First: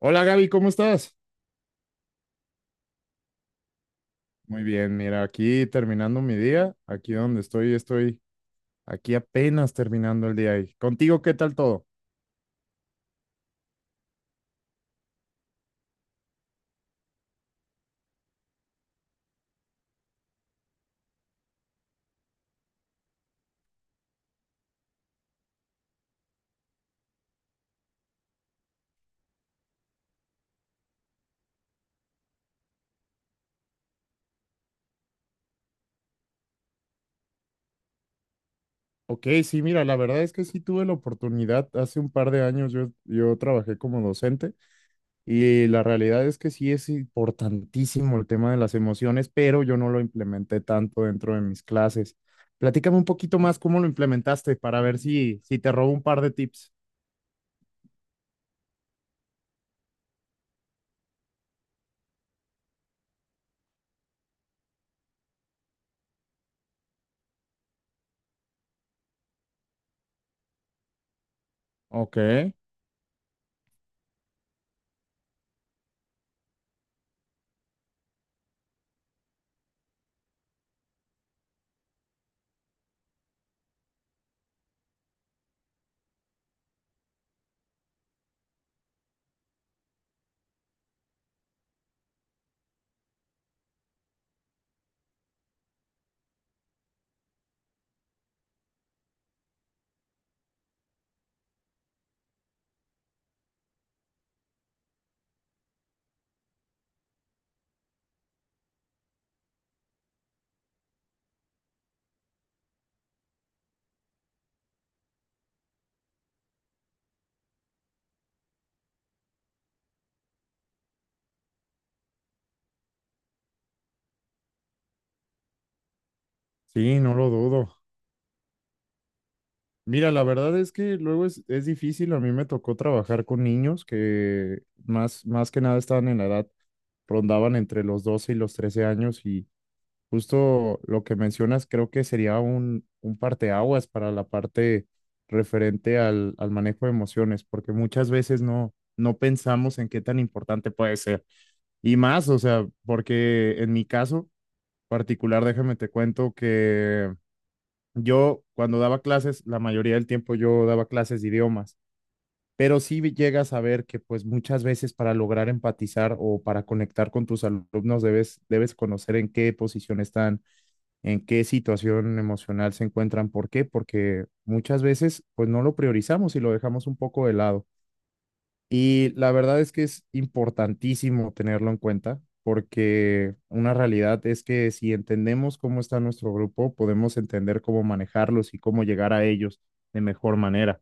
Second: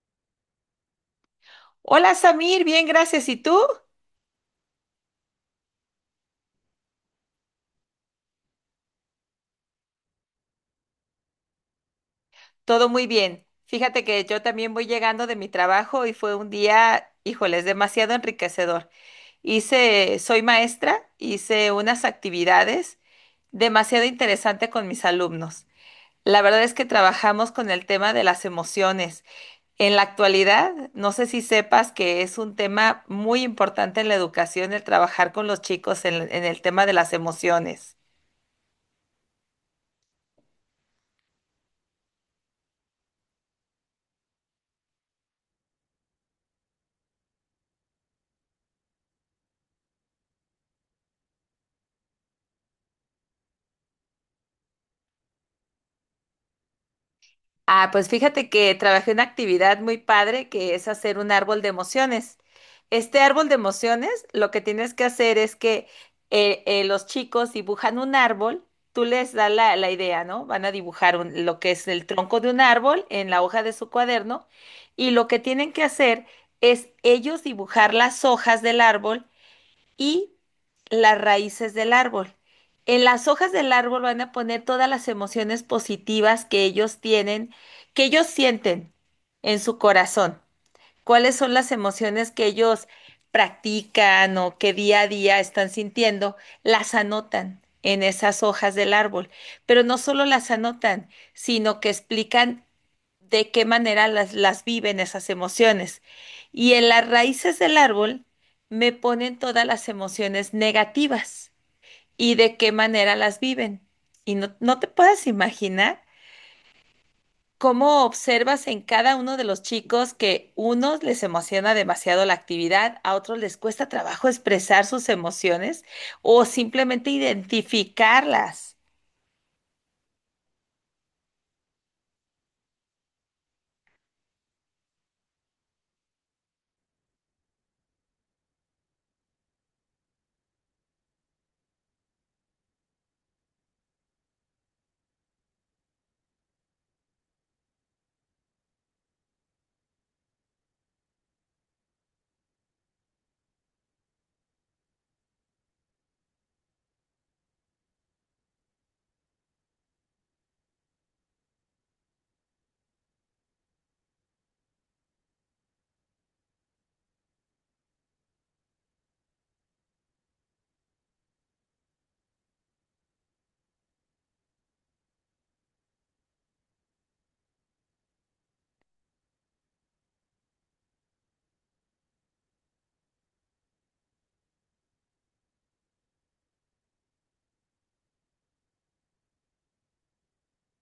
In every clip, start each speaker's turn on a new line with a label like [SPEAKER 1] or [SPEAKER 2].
[SPEAKER 1] Hola Gaby, ¿cómo estás?
[SPEAKER 2] Hola Samir, bien, gracias. ¿Y tú?
[SPEAKER 1] Muy bien, mira, aquí terminando mi día, aquí donde estoy, aquí apenas terminando el día. ¿Y contigo qué tal todo?
[SPEAKER 2] Todo muy bien. Fíjate que yo también voy llegando de mi trabajo y fue un día, híjoles, demasiado enriquecedor. Hice, soy maestra, hice unas actividades demasiado interesantes con mis alumnos. La verdad es que trabajamos con el tema de las emociones. En la actualidad, no sé si sepas que es un tema muy importante en la educación el trabajar con los chicos en el tema de las emociones.
[SPEAKER 1] Ok, sí, mira, la verdad es que sí tuve la oportunidad, hace un par de años yo trabajé como docente y la realidad es que sí es importantísimo el tema de las emociones, pero yo no lo implementé tanto dentro de mis clases. Platícame un poquito más cómo lo implementaste para ver si te robo un par de tips.
[SPEAKER 2] Ah, pues fíjate que trabajé una actividad muy padre que es hacer un árbol de emociones. Este árbol de emociones, lo que tienes que hacer es que los chicos dibujan un árbol, tú les das la idea, ¿no? Van a dibujar lo que es el
[SPEAKER 1] Ok,
[SPEAKER 2] tronco de un árbol en la hoja de su cuaderno, y lo que tienen que hacer es ellos dibujar las hojas del árbol y las raíces del árbol. En las hojas del árbol van a poner todas las emociones positivas que ellos tienen, que ellos sienten en su corazón. ¿Cuáles son las emociones que ellos practican o que día a día están sintiendo? Las anotan en esas hojas del árbol, pero no solo las anotan, sino que explican de qué manera las viven esas emociones. Y en las raíces del árbol me ponen todas las emociones negativas y de qué manera las viven. Y no te puedes imaginar cómo observas en cada uno de los chicos que unos les emociona demasiado la actividad, a otros les cuesta trabajo expresar sus emociones o
[SPEAKER 1] sí,
[SPEAKER 2] simplemente
[SPEAKER 1] no lo dudo.
[SPEAKER 2] identificarlas.
[SPEAKER 1] Mira, la verdad es que luego es difícil. A mí me tocó trabajar con niños que más que nada estaban en la edad, rondaban entre los 12 y los 13 años y justo lo que mencionas creo que sería un parteaguas para la parte referente al manejo de emociones, porque muchas veces no pensamos en qué tan importante puede ser. Y más, o sea, porque en mi caso particular, déjame te cuento que yo cuando daba clases, la mayoría del tiempo yo daba clases de idiomas, pero sí llegas a ver que pues muchas veces para lograr empatizar o para conectar con tus alumnos debes conocer en qué posición están, en qué situación emocional se encuentran. ¿Por qué? Porque muchas veces pues no lo priorizamos y lo dejamos un poco de lado. Y la verdad es que es importantísimo tenerlo en cuenta porque una realidad es que si entendemos cómo está nuestro grupo, podemos entender cómo manejarlos y cómo llegar a ellos de mejor manera.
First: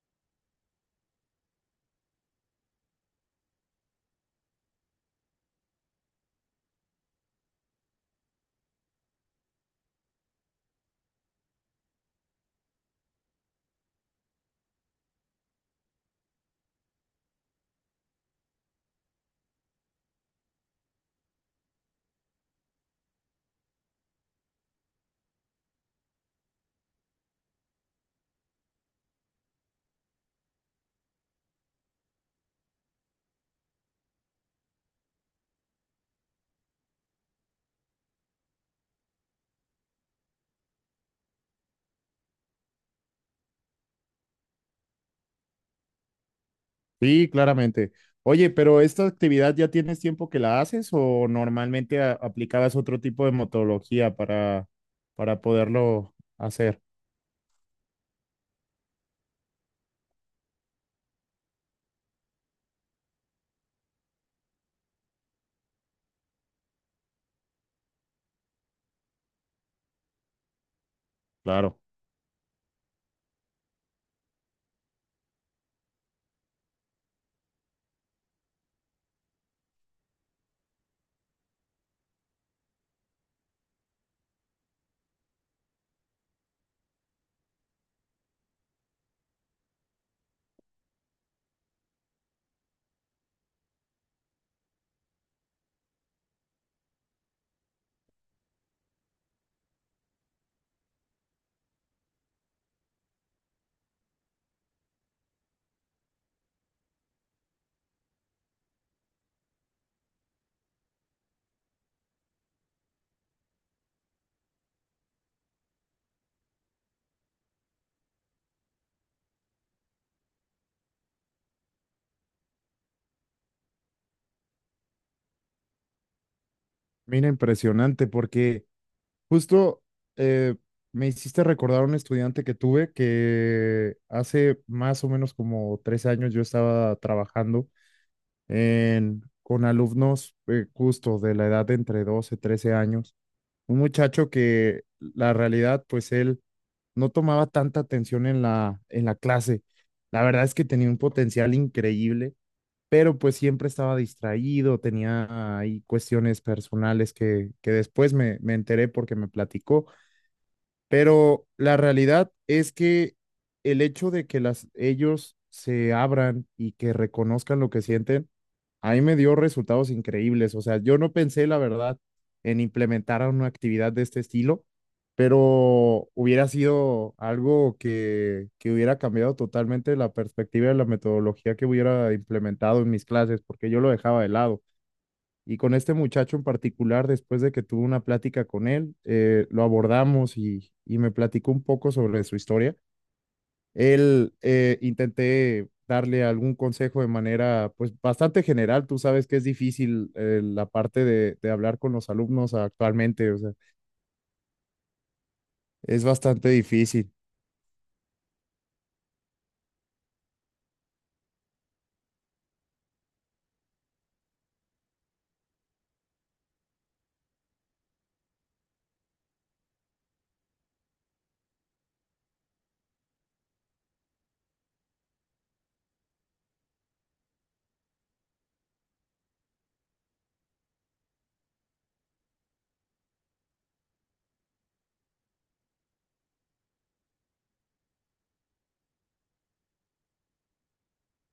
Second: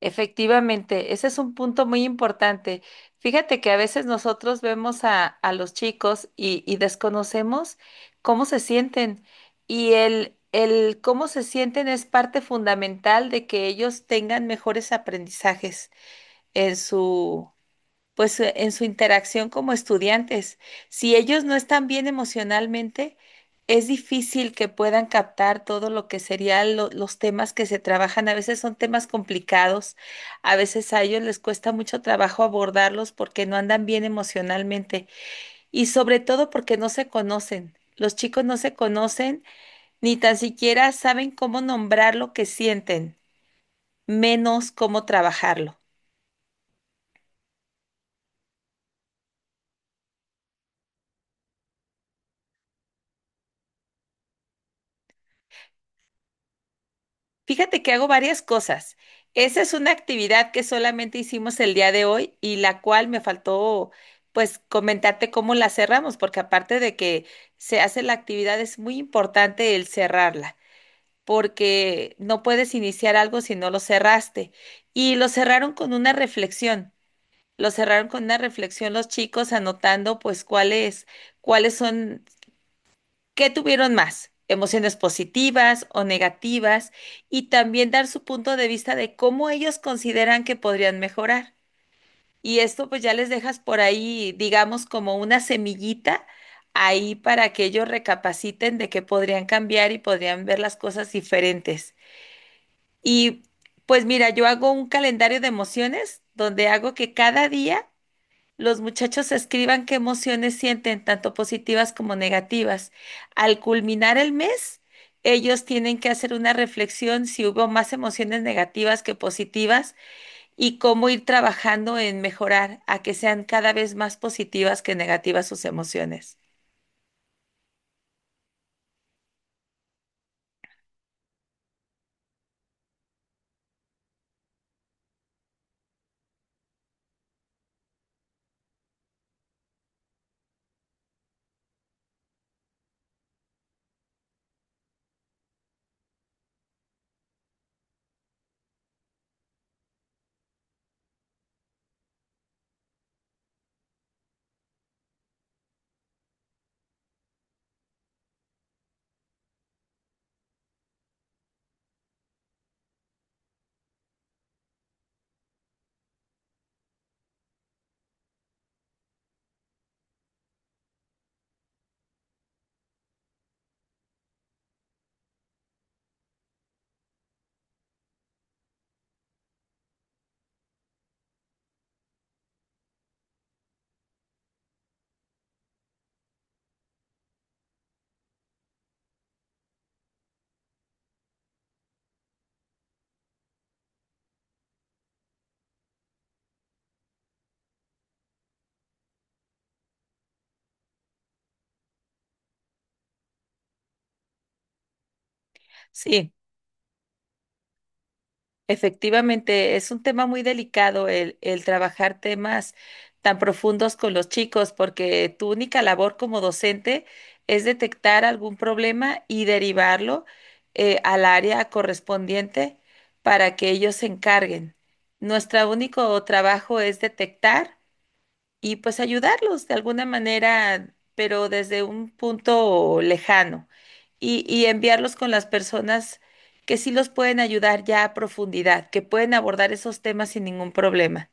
[SPEAKER 2] Efectivamente, ese es un punto muy importante. Fíjate que a veces nosotros vemos a los chicos y desconocemos cómo se sienten y el cómo se sienten es parte fundamental de que ellos tengan mejores aprendizajes en su, en su interacción como estudiantes. Si ellos no están bien emocionalmente, es difícil que puedan captar todo lo que serían los temas que se trabajan. A veces son temas complicados, a veces a ellos les cuesta mucho trabajo abordarlos porque no andan bien emocionalmente y sobre todo porque no se conocen. Los chicos no se conocen ni tan siquiera saben cómo nombrar lo que sienten, menos cómo trabajarlo.
[SPEAKER 1] Sí, claramente. Oye, pero esta actividad ya tienes tiempo que la haces o normalmente aplicabas otro tipo de metodología para poderlo hacer?
[SPEAKER 2] Fíjate que hago varias cosas. Esa es una actividad que solamente hicimos el día de hoy y la cual me faltó, pues, comentarte cómo la cerramos, porque aparte de que se hace la actividad es muy importante el cerrarla,
[SPEAKER 1] Claro.
[SPEAKER 2] porque no puedes iniciar algo si no lo cerraste. Y lo cerraron con una reflexión. Lo cerraron con una reflexión los chicos, anotando pues cuáles son. ¿Qué tuvieron más? Emociones positivas o negativas, y también dar su punto de vista de cómo ellos consideran que podrían mejorar. Y esto pues ya les dejas por ahí, digamos, como una semillita ahí para que ellos recapaciten de que podrían cambiar y podrían ver las cosas diferentes. Y pues mira, yo hago un calendario de emociones donde hago que cada día los muchachos escriban qué emociones sienten, tanto positivas como negativas. Al culminar el mes, ellos tienen que hacer una reflexión si hubo más emociones negativas que positivas, y cómo ir trabajando en mejorar a que sean cada vez más positivas que negativas sus emociones.
[SPEAKER 1] Mira, impresionante porque Justo eh, me hiciste recordar a un estudiante que tuve que hace más o menos como 3 años yo estaba trabajando en, con alumnos justo de la edad de entre 12 13 años. Un muchacho que la realidad, pues él no tomaba tanta atención en la clase. La verdad es que tenía un potencial increíble, pero pues siempre estaba distraído, tenía ahí cuestiones personales que después me enteré porque me platicó pero la realidad es que el hecho de que las, ellos se abran y que reconozcan lo que sienten, a mí me dio resultados increíbles. O sea, yo no pensé, la verdad, en implementar una actividad de este estilo, pero hubiera sido algo que hubiera cambiado totalmente la perspectiva de la metodología que hubiera implementado en mis clases, porque yo lo dejaba de lado. Y con este muchacho en particular, después de que tuve una plática con él, lo abordamos y me platicó un poco sobre su historia. Él intenté darle algún consejo de manera pues bastante general. Tú sabes que es difícil la parte de hablar con los alumnos actualmente, o sea, es
[SPEAKER 2] Sí.
[SPEAKER 1] bastante difícil.
[SPEAKER 2] Efectivamente, es un tema muy delicado el trabajar temas tan profundos con los chicos, porque tu única labor como docente es detectar algún problema y derivarlo, al área correspondiente para que ellos se encarguen. Nuestro único trabajo es detectar y pues ayudarlos de alguna manera, pero desde un punto lejano y enviarlos con las personas que sí los pueden ayudar ya a profundidad, que pueden abordar esos temas sin ningún problema.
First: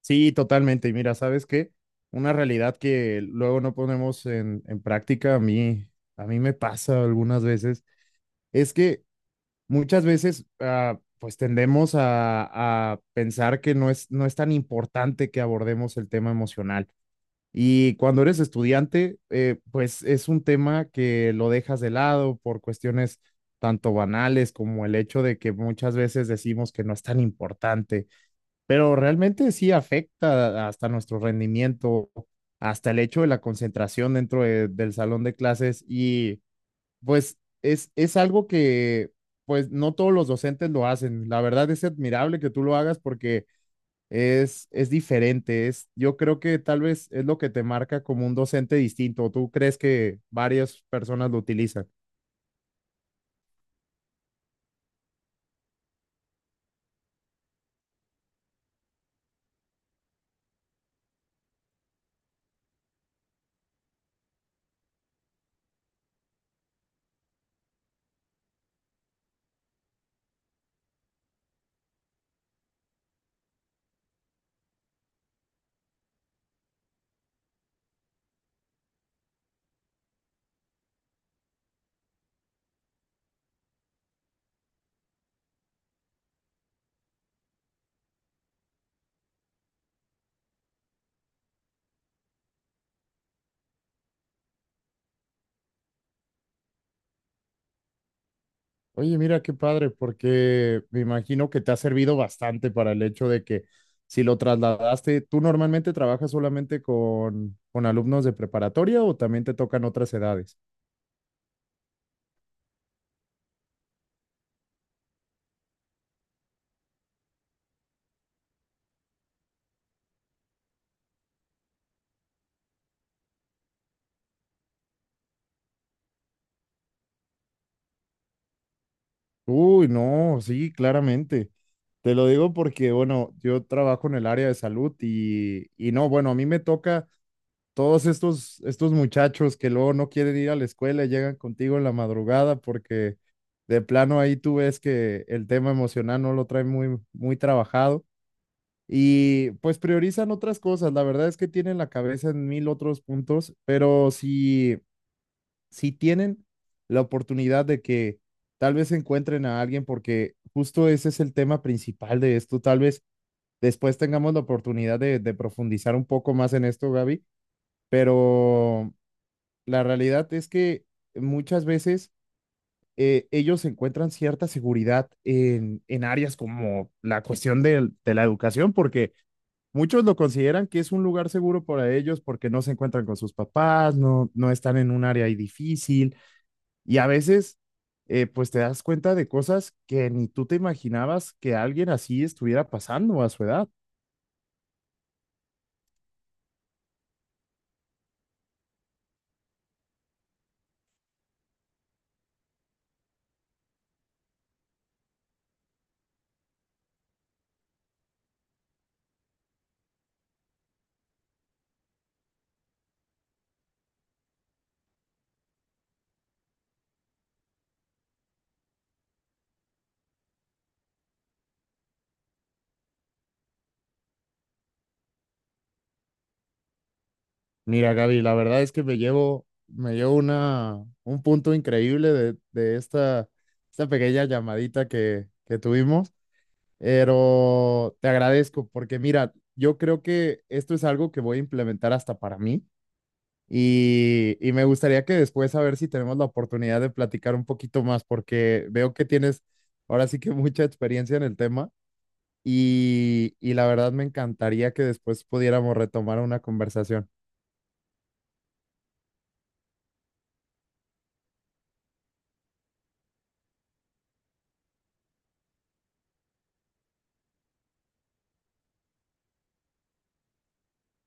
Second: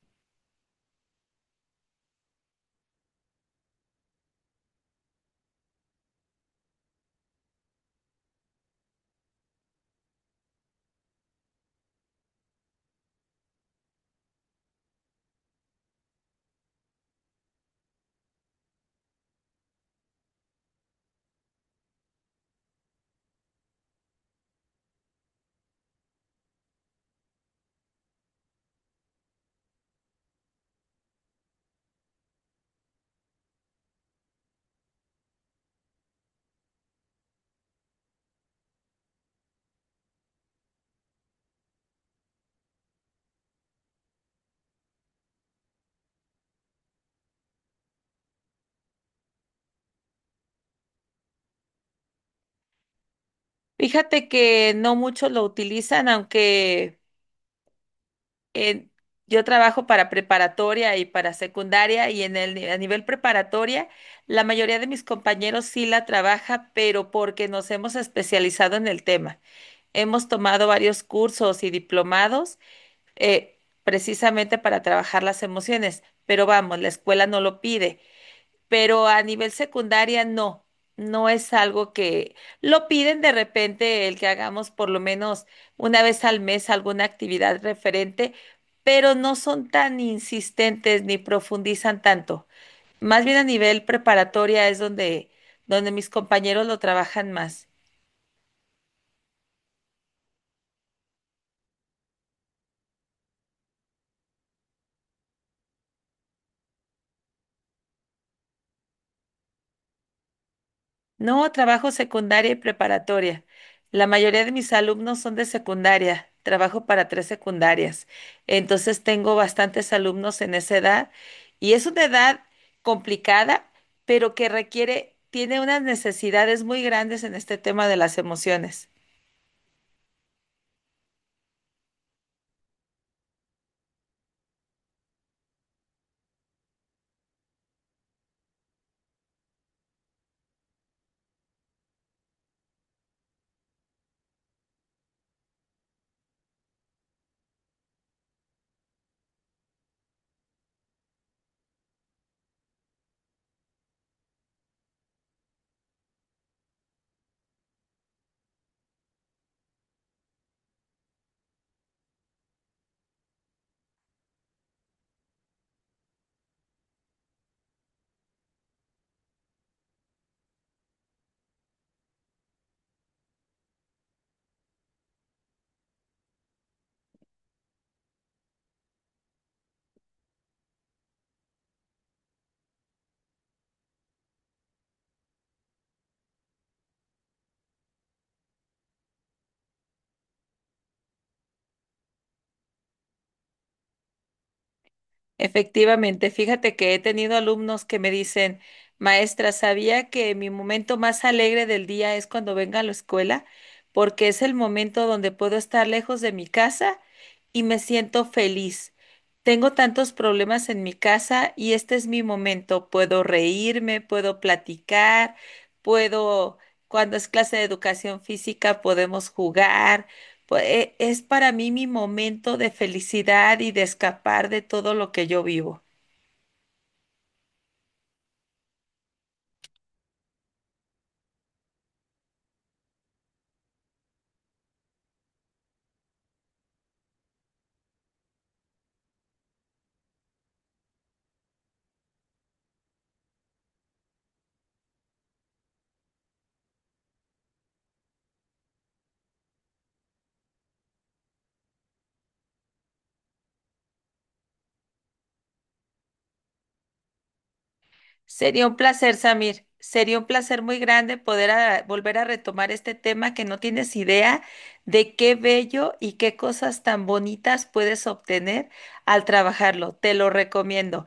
[SPEAKER 1] Sí, totalmente. Y mira, ¿sabes qué? Una realidad que luego no ponemos en práctica, a mí me pasa algunas veces, es que muchas veces pues tendemos a pensar que no es tan importante que abordemos el tema emocional. Y cuando eres estudiante, pues es un tema que lo dejas de lado por cuestiones tanto banales como el hecho de que muchas veces decimos que no es tan importante, pero realmente sí afecta hasta nuestro rendimiento, hasta el hecho de la concentración dentro del salón de clases y pues es algo que pues no todos los docentes lo hacen. La verdad es admirable que tú lo hagas porque es diferente. Es, yo creo que tal vez es lo que te marca como un docente distinto. ¿Tú crees que varias personas lo utilizan?
[SPEAKER 2] Fíjate que no muchos lo utilizan, aunque eh, yo trabajo para preparatoria y para secundaria y en el, ni- a nivel preparatoria, la mayoría de mis compañeros sí la trabaja, pero porque nos hemos especializado en el tema. Hemos tomado varios cursos y diplomados precisamente para trabajar las emociones, pero vamos, la escuela no lo pide, pero a nivel secundaria no es algo que lo piden. De repente el que hagamos por lo menos una vez al mes alguna actividad referente, pero no son tan insistentes ni profundizan tanto. Más bien a nivel preparatoria es donde mis compañeros lo trabajan más.
[SPEAKER 1] Oye, mira qué padre, porque me imagino que te ha servido bastante para el hecho de que si lo trasladaste, ¿tú normalmente trabajas solamente con alumnos de preparatoria o también te tocan otras edades?
[SPEAKER 2] No, trabajo secundaria y preparatoria. La mayoría de mis alumnos son de secundaria. Trabajo para tres secundarias. Entonces tengo bastantes alumnos en esa edad, y es una edad complicada, pero que requiere, tiene unas necesidades muy grandes en este tema de las emociones.
[SPEAKER 1] Uy, no, sí, claramente. Te lo digo porque, bueno, yo trabajo en el área de salud y no, bueno, a mí me toca todos estos muchachos que luego no quieren ir a la escuela y llegan contigo en la madrugada porque de plano ahí tú ves que el tema emocional no lo trae muy trabajado y pues priorizan otras cosas. La verdad es que tienen la cabeza en mil otros puntos, pero sí si tienen la oportunidad de que tal vez encuentren a alguien, porque justo ese es el tema principal de esto, tal vez después tengamos la oportunidad de profundizar un poco más en esto, Gaby, pero la realidad es que muchas veces ellos encuentran cierta seguridad en áreas como la cuestión de la educación, porque muchos lo consideran que es un lugar seguro para ellos porque no se encuentran con sus papás, no están en un área ahí difícil y a veces, pues te das cuenta de cosas que ni tú te imaginabas que alguien así estuviera pasando a su edad.
[SPEAKER 2] Efectivamente, fíjate que he tenido alumnos que me dicen, maestra, sabía que mi momento más alegre del día es cuando vengo a la escuela, porque es el momento donde puedo estar lejos de mi casa y me siento feliz. Tengo tantos problemas en mi casa y este es mi momento. Puedo reírme, puedo platicar, puedo, cuando es clase de educación física, podemos jugar. Pues es para mí mi momento de felicidad y de escapar de todo lo que yo vivo.
[SPEAKER 1] Mira, Gaby, la verdad es que me llevo una, un punto increíble de esta, esta pequeña llamadita que tuvimos, pero te agradezco porque mira, yo creo que esto es algo que voy a implementar hasta para mí. Y me gustaría que después a ver si tenemos la oportunidad de platicar un poquito más, porque veo que tienes ahora sí que mucha experiencia en el tema y la verdad me encantaría que después pudiéramos retomar una conversación.
[SPEAKER 2] Sería un placer, Samir. Sería un placer muy grande poder volver a retomar este tema que no tienes idea de qué bello y qué cosas tan bonitas puedes obtener al trabajarlo. Te lo recomiendo.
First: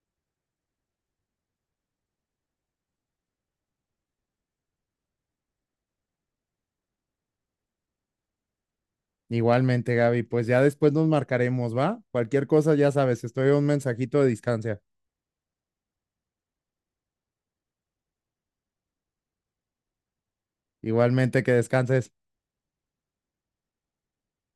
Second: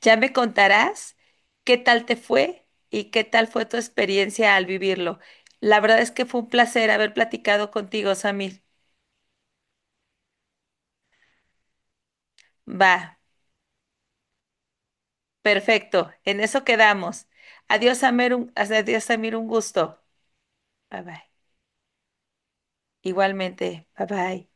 [SPEAKER 2] Ya me contarás qué tal te fue y qué tal fue tu experiencia al vivirlo. La verdad es que fue un placer haber platicado contigo, Samir.
[SPEAKER 1] Igualmente, Gaby, pues ya después nos marcaremos, ¿va? Cualquier cosa, ya
[SPEAKER 2] Va.
[SPEAKER 1] sabes, estoy a un mensajito de distancia.
[SPEAKER 2] Perfecto, en eso quedamos. Adiós, Amir, adiós, Samir, un gusto. Bye bye.
[SPEAKER 1] Igualmente, que descanses.
[SPEAKER 2] Igualmente, bye bye.